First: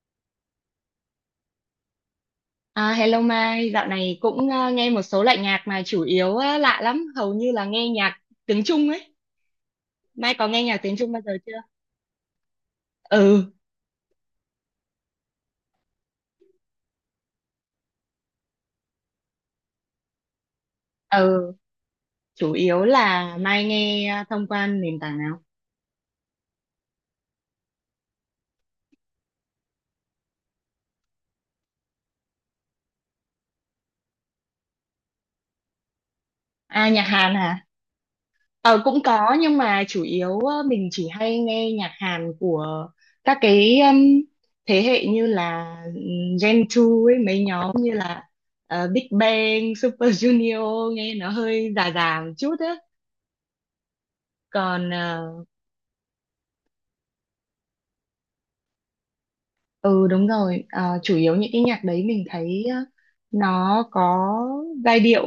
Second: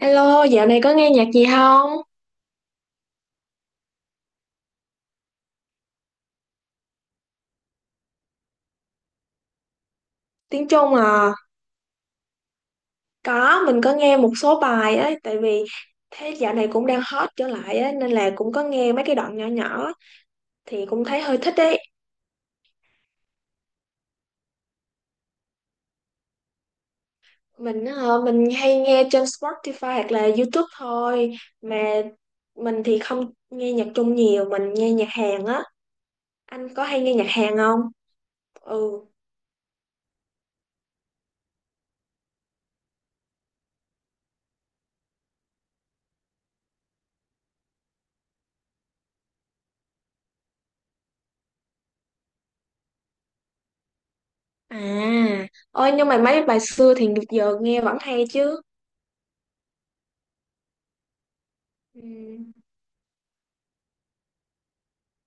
Hello, dạo này có nghe nhạc gì không? À, hello Mai, dạo này cũng nghe một số loại nhạc mà chủ yếu á, lạ lắm, hầu như là nghe nhạc tiếng Trung ấy. Mai có nghe Tiếng nhạc Trung tiếng Trung bao à? giờ chưa? Ừ, Có, mình có nghe một số bài ấy, tại vì thế dạo này cũng đang hot trở lại á, nên là cũng có nghe mấy cái đoạn nhỏ nhỏ thì cũng thấy hơi ừ, thích ấy. chủ yếu là Mai nghe thông qua nền tảng nào? Mình hay nghe trên Spotify hoặc là YouTube thôi, mà mình thì không nghe nhạc Trung nhiều, mình nghe nhạc Hàn á. Anh có À, hay nhạc nghe nhạc Hàn Hàn hả? không? Ờ, cũng Ừ. có nhưng mà chủ yếu mình chỉ hay nghe nhạc Hàn của các cái thế hệ như là Gen 2 ấy, mấy nhóm như là Big Bang, Super Junior nghe nó hơi già già một chút á. À, còn ờ, ôi nhưng mà mấy bài xưa thì giờ nghe vẫn hay chứ. Ừ đúng rồi, à, chủ yếu những cái nhạc Ừ. đấy mình thấy nó có giai điệu,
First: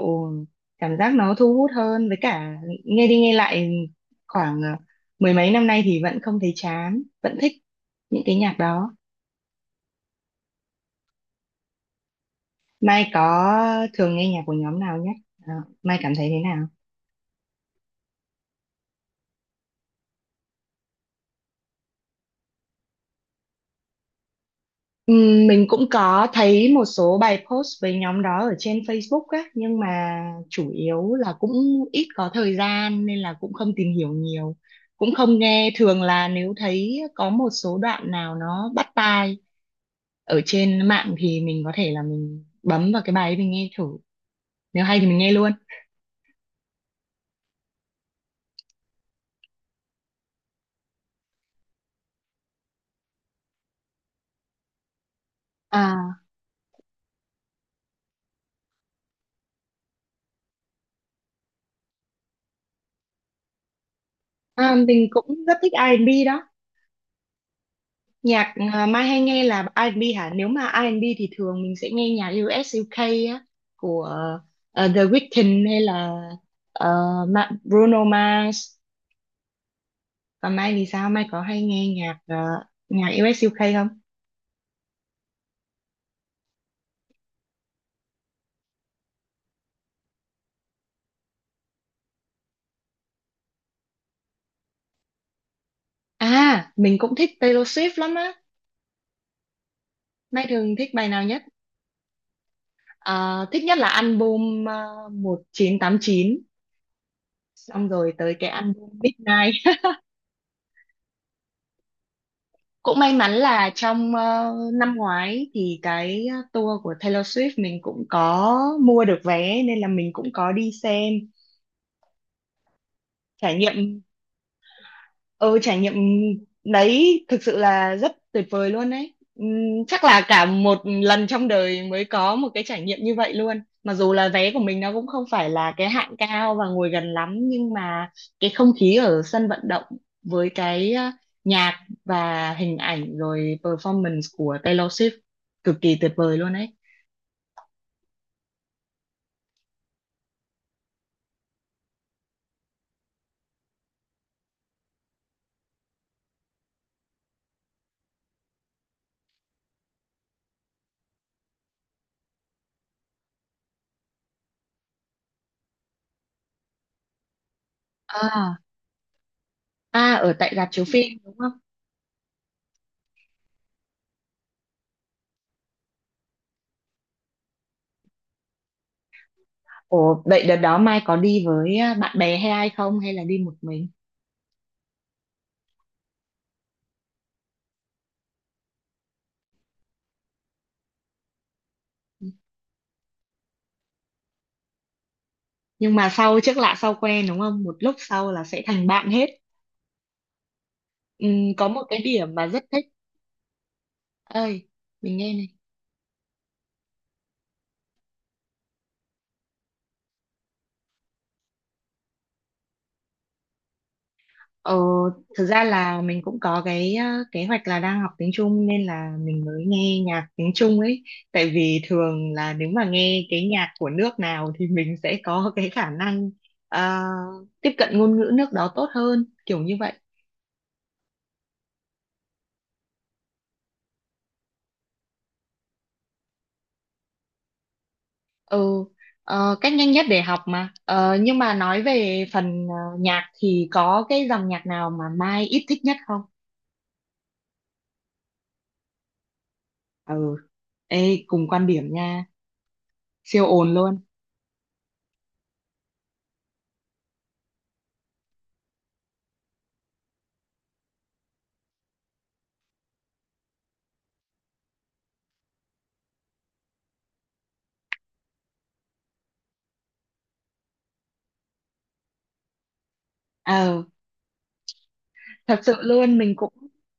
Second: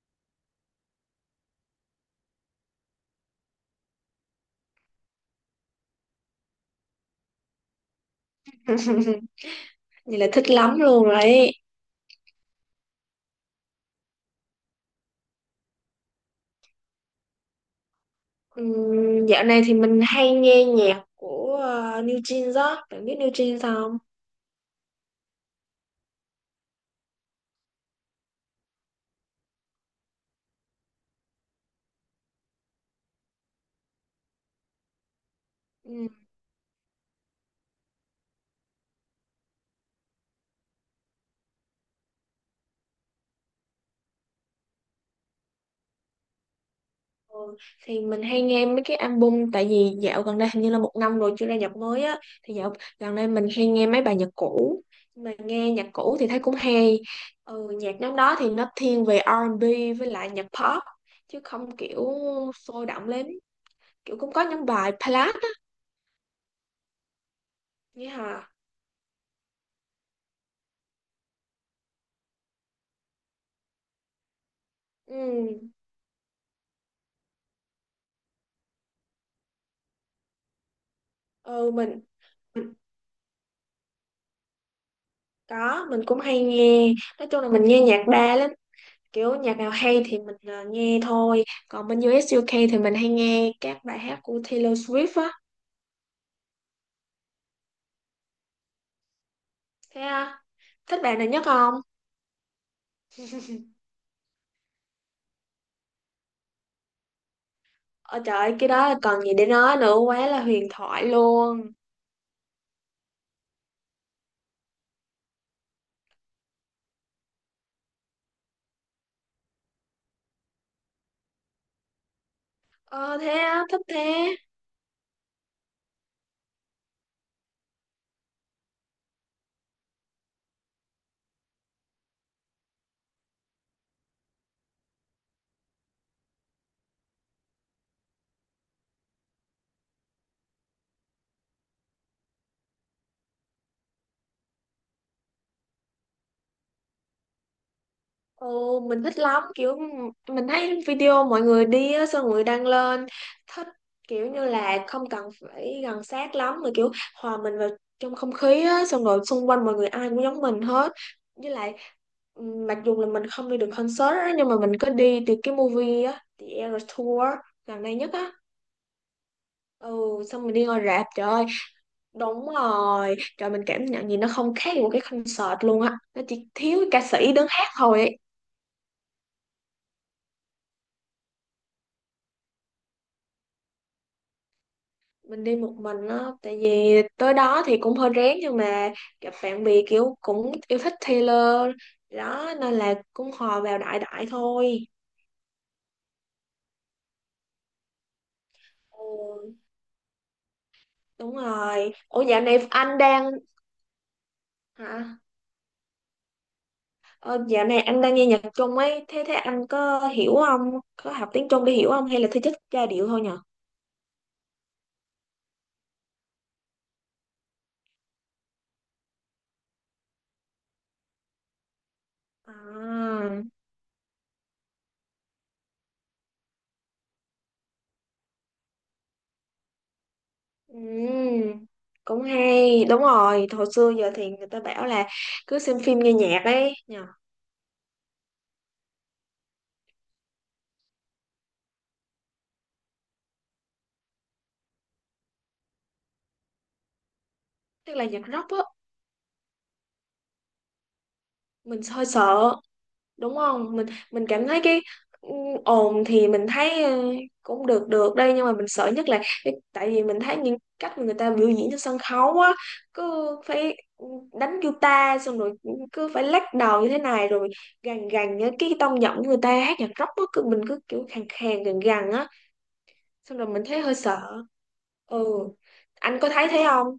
cảm giác nó thu hút hơn, với cả nghe đi nghe lại khoảng mười mấy năm nay thì vẫn không thấy chán, vẫn thích những cái nhạc đó. Vậy là thích lắm luôn rồi. Mai có thường nghe nhạc của nhóm nào nhé? Ờ, Mai cảm thấy thế nào? Dạo này thì mình hay nghe nhạc của New Jeans đó, bạn biết New Jeans không? Mình cũng có thấy một số bài post với nhóm đó ở trên Facebook á, nhưng mà chủ yếu là cũng ít có thời gian nên là cũng không tìm hiểu nhiều, cũng không nghe. Thường Ừm, là nếu thấy có một số đoạn nào nó bắt tai ở trên mạng thì mình có thể là mình bấm vào cái bài ấy mình nghe thử. Nếu hay thì mình nghe luôn. ừ. Thì mình hay nghe mấy cái album, tại vì dạo gần đây hình như là một năm rồi chưa ra nhạc mới á, thì dạo gần đây mình hay nghe mấy bài nhạc cũ. Nhưng mà nghe nhạc cũ À, thì thấy cũng hay. Ừ, nhạc nhóm đó thì nó thiên về R&B với lại nhạc pop, chứ không kiểu sôi động lắm, kiểu cũng có những à bài mình ballad cũng á. rất thích R&B đó. Nghĩa hả? Nhạc à, Mai hay nghe là R&B hả? Nếu mà R&B thì thường mình sẽ nghe nhạc US UK á, của The Ừ. Weeknd hay là ờ, Bruno Mars. Còn Mai thì sao? Mai có hay ừ nghe mình nhạc US UK không? có, mình cũng hay nghe, nói chung là mình nghe nhạc đa lắm, kiểu nhạc nào hay thì mình nghe thôi. Còn bên U.S. u UK thì mình hay nghe các bài hát của Taylor Swift á. À, mình cũng thích Taylor Swift lắm á. Thế à, Mai thường thích thích bài bài nào nào nhất? nhất không? Ờ, thích nhất là album 1989, xong rồi Ôi tới trời, cái ơi, cái album đó còn gì để Midnight. nói nữa, quá là huyền thoại luôn. Cũng may mắn là trong năm ngoái thì cái tour của Taylor Swift mình cũng có mua được vé nên là mình cũng có đi xem, Ờ thế trải á, thích nghiệm. thế. Ừ trải nghiệm đấy thực sự là rất tuyệt vời luôn đấy. Chắc là cả một lần trong đời mới có một cái trải nghiệm như vậy luôn, mặc dù là vé của mình nó cũng không phải là cái hạng cao và ngồi gần lắm, nhưng mà cái không khí ở sân vận động với cái nhạc và hình ảnh rồi performance của Taylor Swift cực kỳ tuyệt vời luôn đấy. Ồ, mình thích lắm, kiểu mình thấy video mọi người đi á, xong mọi người đăng lên, thích kiểu như là không cần phải gần sát lắm mà kiểu hòa mình vào trong không khí á, xong rồi xung quanh mọi người ai cũng giống mình hết. Với lại mặc dù là mình không đi được concert á, nhưng mà mình có đi từ cái movie á, The Eras Tour gần đây nhất á. À, à Ừ, ở xong tại mình đi rạp ngồi chiếu rạp, phim trời đúng ơi, không? đúng rồi, trời, mình cảm nhận gì nó không khác gì một cái concert luôn á, nó chỉ thiếu ca sĩ đứng hát thôi ấy. Ồ, vậy đợt đó Mai có đi với bạn bè hay ai không, hay là đi một mình? Mình đi một mình á, tại vì tới đó thì cũng hơi rén, nhưng mà gặp bạn bè kiểu cũng yêu thích Taylor đó, nên là cũng hòa vào đại đại thôi. Nhưng mà sau, trước lạ sau quen đúng không, một lúc sau là sẽ thành bạn hết. Ừ, đúng Có một rồi. cái Ủa điểm dạo mà rất này thích. anh đang, Ơi, mình hả? nghe này. Ờ, Dạo này anh đang nghe nhạc Trung ấy, thế thế anh có hiểu không, có học tiếng Trung để hiểu không hay là thứ chất giai điệu thôi nhở? Ờ, thực ra là mình cũng có cái kế hoạch là đang học tiếng Trung nên là mình mới nghe nhạc tiếng Trung ấy, tại vì thường là nếu mà À, nghe cái nhạc của nước nào thì mình sẽ có cái khả năng ờ, tiếp cận ngôn ngữ nước đó tốt hơn, kiểu như vậy. ừm, cũng hay. Đúng rồi, hồi xưa giờ thì người ta bảo là cứ xem phim nghe nhạc ấy nhở. Ừ, cách nhanh nhất để học mà. Ờ, nhưng mà nói về phần nhạc thì có cái dòng nhạc nào mà Mai ít thích nhất không? Tức là nhạc rock á, Ừ, ê, cùng quan mình điểm hơi nha, sợ. Đúng siêu ồn không? mình luôn. mình cảm thấy cái ừ, ồn thì mình thấy cũng được được đây, nhưng mà mình sợ nhất là cái- tại vì mình thấy những cách mà người ta biểu diễn trên sân khấu á, cứ phải đánh guitar, xong rồi cứ phải lắc đầu như thế này, rồi gằn gằn á, cái tông giọng của người ta hát nhạc rock á cứ mình cứ kiểu khàn khàn gằn gằn á, xong rồi mình thấy Ờ, hơi sợ. Ừ, thật sự luôn, anh có mình thấy cũng thế không?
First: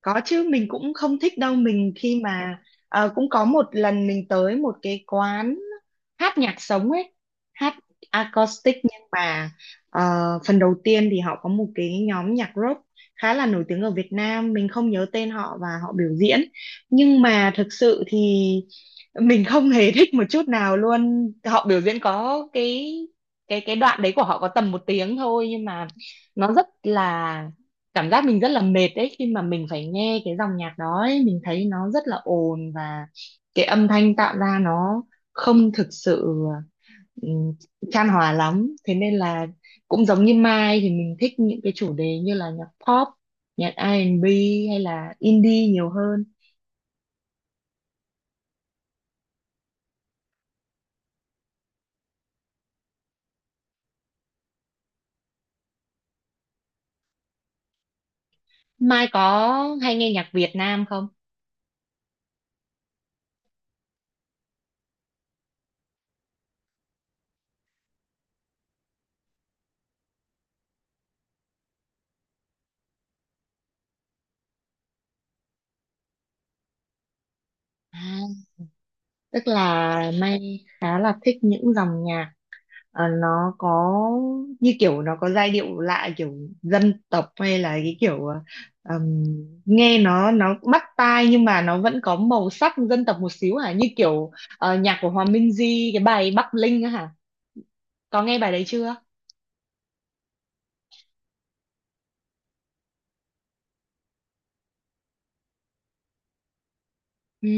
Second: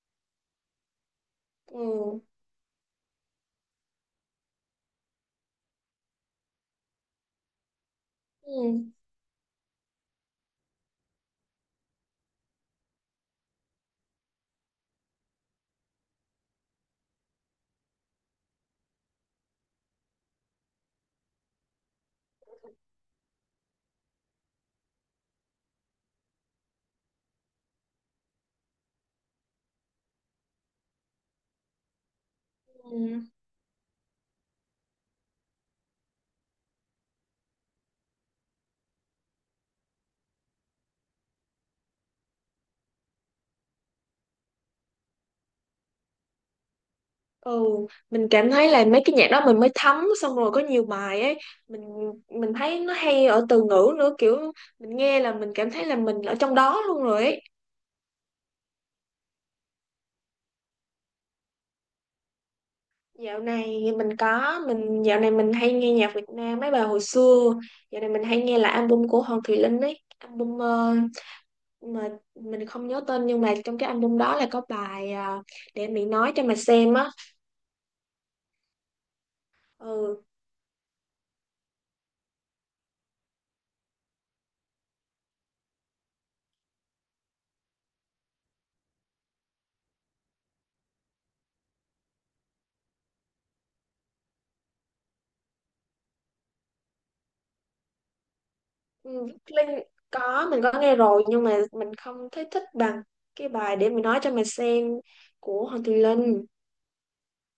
có chứ, mình cũng không thích đâu. Mình Ừ, khi mà cũng có một lần mình tới một cái quán hát nhạc sống ấy, hát ừ, acoustic, nhưng mà ờ, phần đầu tiên thì họ có một cái nhóm nhạc rock khá là nổi tiếng ở Việt Nam, mình không nhớ tên họ, và họ biểu diễn nhưng mà thực sự thì mình không hề thích một chút nào luôn. Họ biểu diễn có cái, cái đoạn đấy của họ có tầm một tiếng thôi nhưng mà nó rất là, cảm giác mình rất là mệt đấy khi mà mình phải nghe cái dòng nhạc đó ấy. Mình thấy nó rất là ồn, và ừ. cái âm thanh tạo ra nó không thực sự ừm, chan hòa lắm, thế nên là cũng giống như Mai, thì mình thích những cái chủ đề như là nhạc pop, nhạc R&B hay là indie nhiều hơn. Ừ, mình cảm thấy là mấy cái nhạc đó mình mới thấm, xong rồi có nhiều bài ấy, mình thấy nó hay ở từ ngữ nữa, kiểu mình nghe là mình cảm thấy là mình ở trong đó luôn rồi ấy. Mai có hay nghe nhạc Việt Nam không? Dạo này mình có, dạo này mình hay nghe nhạc Việt Nam mấy bài hồi xưa. Dạo này mình hay nghe là album của Hoàng Thùy Linh ấy, album mà mình không nhớ tên, nhưng mà trong cái album đó là có bài để mình nói cho mà xem á. À, tức là Ừ. Mai khá là thích những dòng nhạc, ờ, nó có như kiểu, nó có giai điệu lạ, kiểu dân tộc, hay là cái kiểu ừm, nghe nó bắt tai nhưng mà nó vẫn có màu sắc dân tộc một xíu hả, như kiểu nhạc của Hòa Minzy cái bài Bắc Linh á hả, có nghe bài đấy chưa? Ừ, Linh, có, mình có nghe rồi, nhưng mà mình không thấy thích bằng cái bài Để Mình Nói Cho Mày Xem của Hoàng Thùy Linh. Ừ,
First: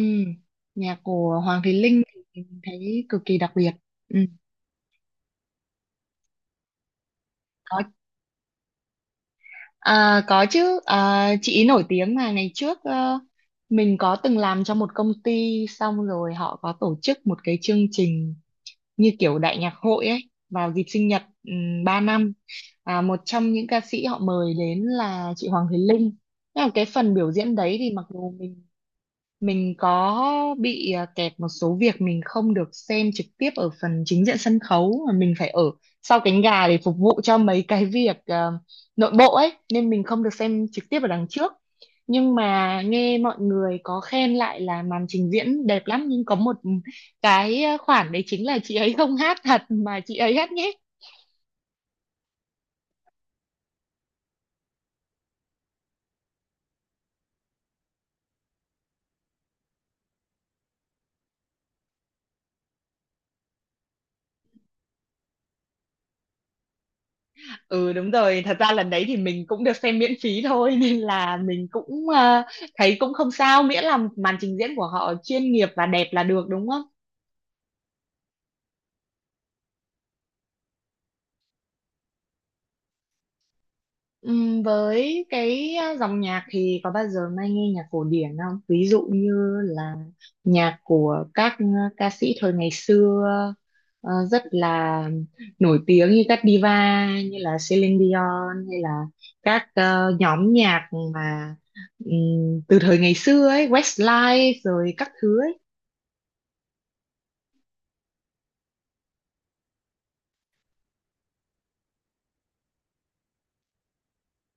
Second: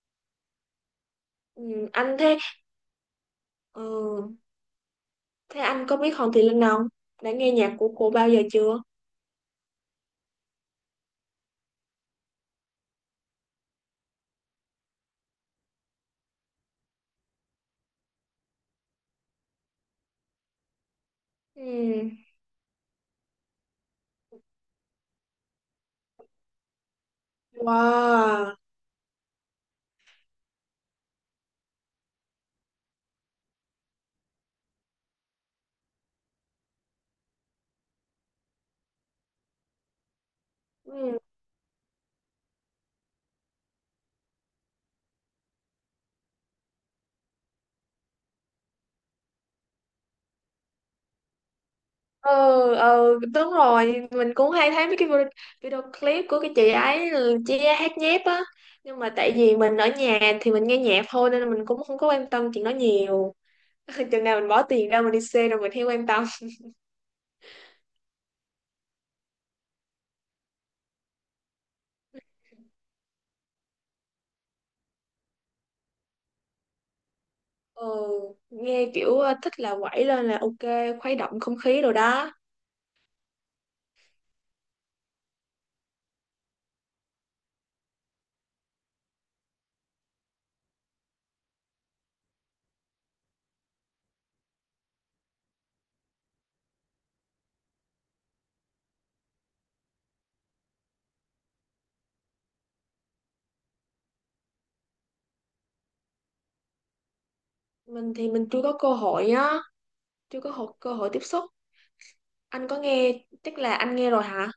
nhạc của Hoàng Thùy Ừ, Linh anh thế. thì mình thấy cực kỳ đặc biệt. Ừ. Ừ, thế anh có biết Hoàng Thùy Linh không, đã nghe nhạc Có. của cô bao giờ chưa? À, có chứ, à, chị ý nổi tiếng mà. Ngày trước mình có từng làm cho một công ty, xong rồi họ có tổ chức một cái chương trình như kiểu đại nhạc hội ấy vào dịp sinh nhật 3 Ừ. năm. À, một trong những ca sĩ họ mời đến là chị Hoàng Thùy Linh. Thế là cái phần biểu diễn đấy thì mặc dù Wow. mình có bị à, kẹt một số việc, mình không được xem trực tiếp ở phần chính diện sân khấu mà mình phải ở sau cánh gà để phục vụ cho mấy cái việc nội bộ ấy, nên mình không được xem trực tiếp ở Ừ. đằng trước. Nhưng mà nghe mọi người có khen lại là màn trình diễn đẹp lắm, nhưng có một cái khoản đấy chính là chị ấy không hát thật mà chị ấy hát nhép. Ừ ừ, đúng rồi, mình cũng hay thấy mấy cái video, video clip của cái chị ấy, chị ấy hát nhép á, nhưng mà tại vì mình ở nhà thì mình nghe nhạc thôi, nên là mình cũng không có quan tâm chuyện đó nhiều. Chừng nào mình bỏ tiền ra mình đi xe rồi mình theo quan tâm. Ừ đúng rồi, thật ra lần đấy thì mình cũng được xem miễn phí thôi nên là mình cũng thấy cũng không sao, miễn là màn trình diễn của họ chuyên nghiệp và đẹp là được đúng không? Ờ, nghe kiểu thích là quẩy lên là ok, khuấy động không khí rồi đó. Với cái dòng nhạc thì có bao giờ Mai nghe nhạc cổ điển không? Ví dụ như là nhạc của các ca sĩ thời ngày xưa rất là nổi tiếng, như các diva như là Celine Dion, hay là các nhóm nhạc mà từ thời ngày xưa ấy, Westlife rồi các thứ ấy. Mình thì mình chưa có cơ hội á, chưa có hộ- cơ hội tiếp xúc, anh có nghe, chắc là anh nghe rồi hả?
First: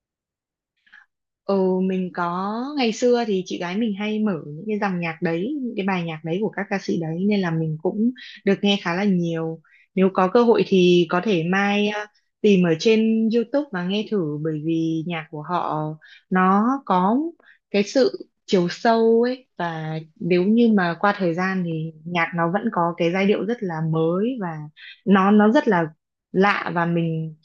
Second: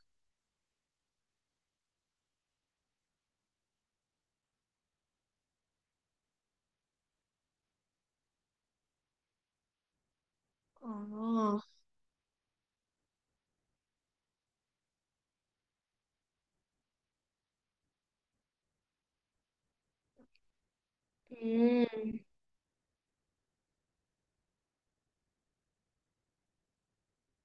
Ừ, mình có. Ngày xưa thì chị gái mình hay mở những cái dòng nhạc đấy, những cái bài nhạc đấy của các ca sĩ đấy, nên là mình cũng được nghe khá là nhiều. Nếu có cơ hội thì có thể Ồ. mai tìm ở trên YouTube và nghe thử, bởi vì nhạc của họ nó có cái sự chiều sâu ấy, và nếu như mà qua thời gian thì Ừm, nhạc nó vẫn có cái giai điệu rất là mới, và nó rất là lạ. Và mình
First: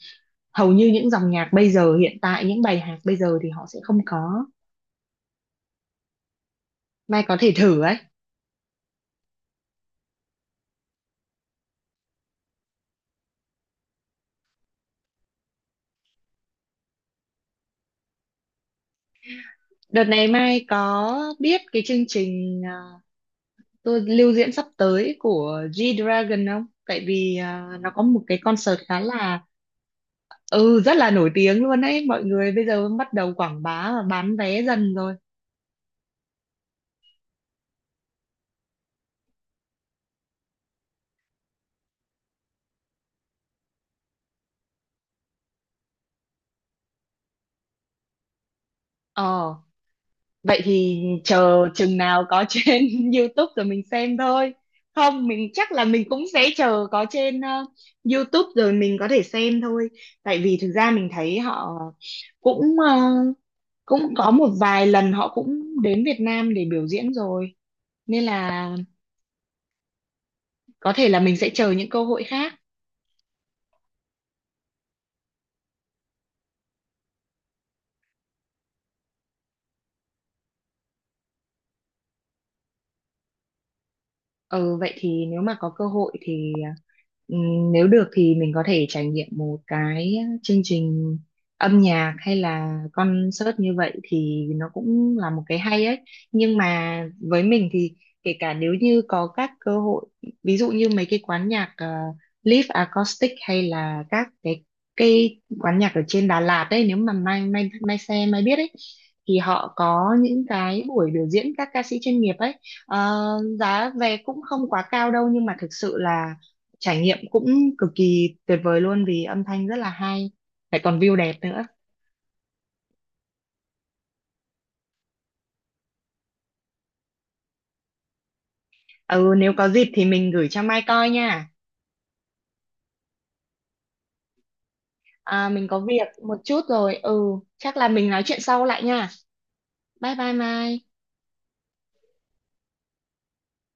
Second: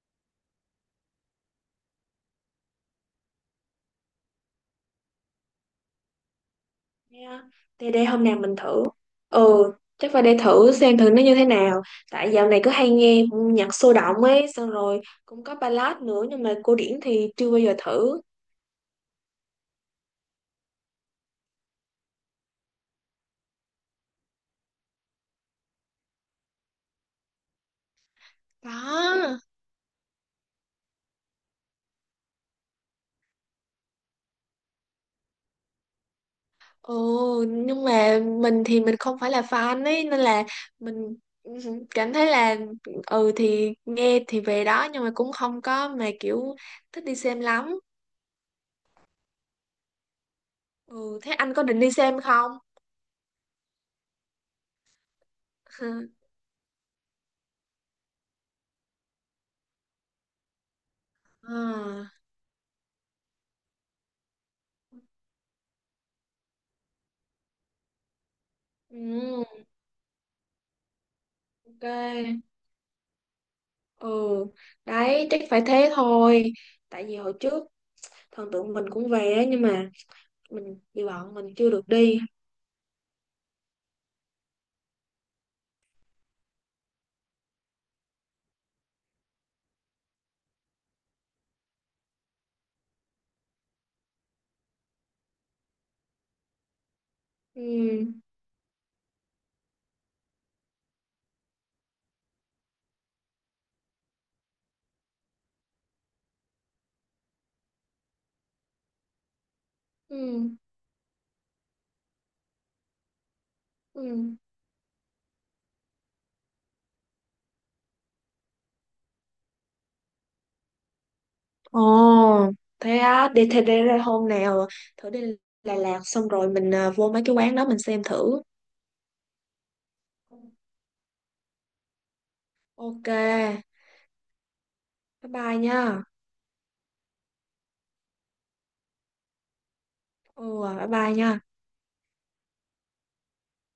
hầu như, những dòng nhạc bây giờ hiện tại, những bài hát bây giờ thì họ sẽ không có. Mai có yeah. thể thử Thì ấy. để hôm nào mình thử. Ừ, chắc phải để thử xem thử nó như thế nào, tại dạo này cứ hay nghe nhạc sôi động ấy, xong rồi cũng có ballad nữa, nhưng mà cổ điển thì chưa bao giờ thử. Đợt này Mai có biết cái chương trình à, tôi lưu diễn sắp tới của G-Dragon không, tại vì à, nó có một cái concert khá là Đó. ừ rất là nổi tiếng luôn ấy, mọi người bây giờ bắt đầu quảng bá và bán vé dần rồi. Ừ, nhưng mà mình thì mình không phải là fan ấy, nên là mình cảm thấy là ừ thì nghe thì về đó, nhưng mà cũng không có mà kiểu thích đi xem lắm. Ờ, vậy thì Ừ, thế anh có chờ định đi chừng xem nào có không? trên YouTube rồi mình xem thôi. Không, mình chắc là mình cũng sẽ chờ có trên YouTube rồi mình có thể xem thôi. Tại vì thực ra mình thấy họ À, cũng ờ, cũng có một vài lần họ cũng đến Việt Nam để biểu diễn rồi. Nên là ừ, có thể là mình sẽ chờ những cơ hội ok. khác. Ừ, đấy, chắc phải thế thôi. Tại vì hồi trước thần tượng mình cũng về á, nhưng mà mình vì bọn mình chưa được đi. Ừ, vậy thì nếu mà có cơ hội thì nếu được thì mình có thể trải nghiệm một cái chương trình âm nhạc hay là concert như vậy thì nó cũng là một cái hay ấy. Nhưng mà với mình thì Ừ, kể cả nếu như có các cơ hội, ví dụ như mấy cái quán nhạc live acoustic hay là các cái quán nhạc ở trên Đà Lạt ấy, nếu mà mai mai mai xe mai biết ấy thì họ có những ừ, cái buổi biểu diễn các ca sĩ chuyên nghiệp ấy. Ờ, giá vé ừ. cũng không quá cao đâu nhưng mà thực sự là trải nghiệm cũng cực kỳ tuyệt vời luôn, vì âm thanh rất là hay, lại còn view đẹp nữa. Ồ, thế á, đi thế để ra hôm nào thử đi Đà Lạt, xong rồi mình vô mấy cái quán đó mình xem thử. Ừ, nếu có dịp thì mình gửi cho Mai coi nha. Ok, bye À, bye mình có nha. việc một chút rồi, ừ chắc là mình nói chuyện sau lại nha. Bye bye Ừ, à, Mai. bye bye nha.